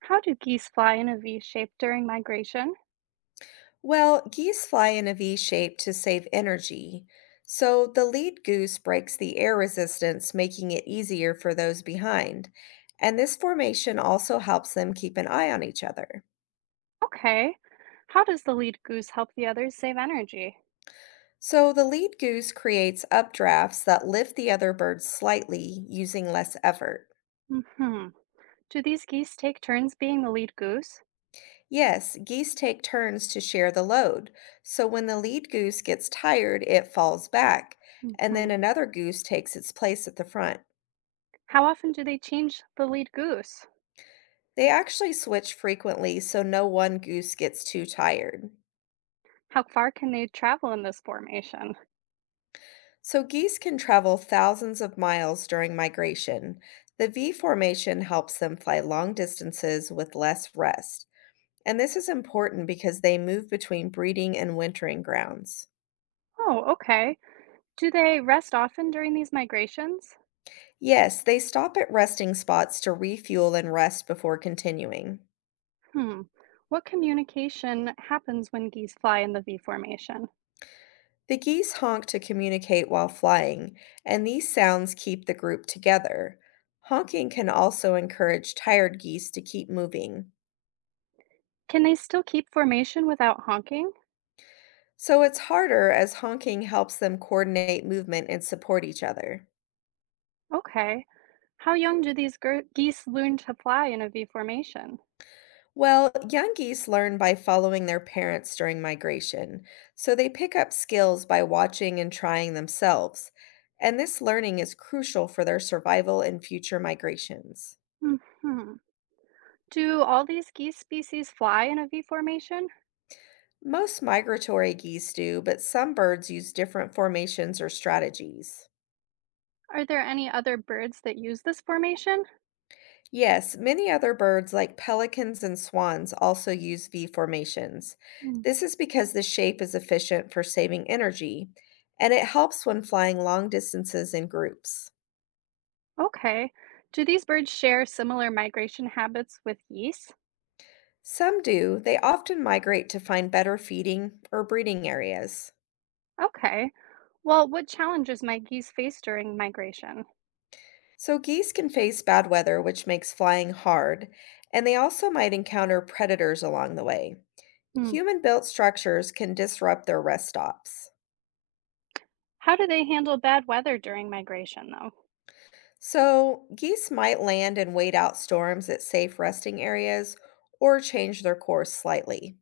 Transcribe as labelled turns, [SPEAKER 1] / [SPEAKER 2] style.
[SPEAKER 1] How do geese fly in a V shape during migration?
[SPEAKER 2] Well, geese fly in a V shape to save energy, so the lead goose breaks the air resistance, making it easier for those behind. And this formation also helps them keep an eye on each other.
[SPEAKER 1] Okay. How does the lead goose help the others save energy?
[SPEAKER 2] So the lead goose creates updrafts that lift the other birds slightly using less effort.
[SPEAKER 1] Hmm. Do these geese take turns being the lead goose?
[SPEAKER 2] Yes, geese take turns to share the load, so when the lead goose gets tired, it falls back, and then
[SPEAKER 1] Hmm.
[SPEAKER 2] another goose takes its place at the front.
[SPEAKER 1] How often do they change the lead goose?
[SPEAKER 2] They actually switch frequently so no one goose gets too tired.
[SPEAKER 1] How far can they travel in this formation?
[SPEAKER 2] So geese can travel thousands of miles during migration. The V formation helps them fly long distances with less rest. And this is important because they move between breeding and wintering grounds.
[SPEAKER 1] Oh, okay. Do they rest often during these migrations?
[SPEAKER 2] Yes, they stop at resting spots to refuel and rest before continuing.
[SPEAKER 1] Hmm. What communication happens when geese fly in the V formation?
[SPEAKER 2] The geese honk to communicate while flying, and these sounds keep the group together. Honking can also encourage tired geese to keep moving.
[SPEAKER 1] Can they still keep formation without honking?
[SPEAKER 2] So it's harder as honking helps them coordinate movement and support each other.
[SPEAKER 1] Okay. How young do these gir geese learn to fly in a V formation?
[SPEAKER 2] Well, young geese learn by following their parents during migration, so they pick up skills by watching and trying themselves. And this learning is crucial for their survival in future migrations.
[SPEAKER 1] Hmm. Do all these geese species fly in a V formation?
[SPEAKER 2] Most migratory geese do, but some birds use different formations or strategies.
[SPEAKER 1] Are there any other birds that use this formation?
[SPEAKER 2] Yes, many other birds, like pelicans and swans, also use V formations.
[SPEAKER 1] Hmm.
[SPEAKER 2] This is because the shape is efficient for saving energy, and it helps when flying long distances in groups.
[SPEAKER 1] Okay. Do these birds share similar migration habits with geese?
[SPEAKER 2] Some do, they often migrate to find better feeding or breeding areas.
[SPEAKER 1] Okay. Well, what challenges might geese face during migration?
[SPEAKER 2] So, geese can face bad weather, which makes flying hard, and they also might encounter predators along the way.
[SPEAKER 1] Hmm.
[SPEAKER 2] Human-built structures can disrupt their rest stops.
[SPEAKER 1] How do they handle bad weather during migration, though?
[SPEAKER 2] So, geese might land and wait out storms at safe resting areas or change their course slightly.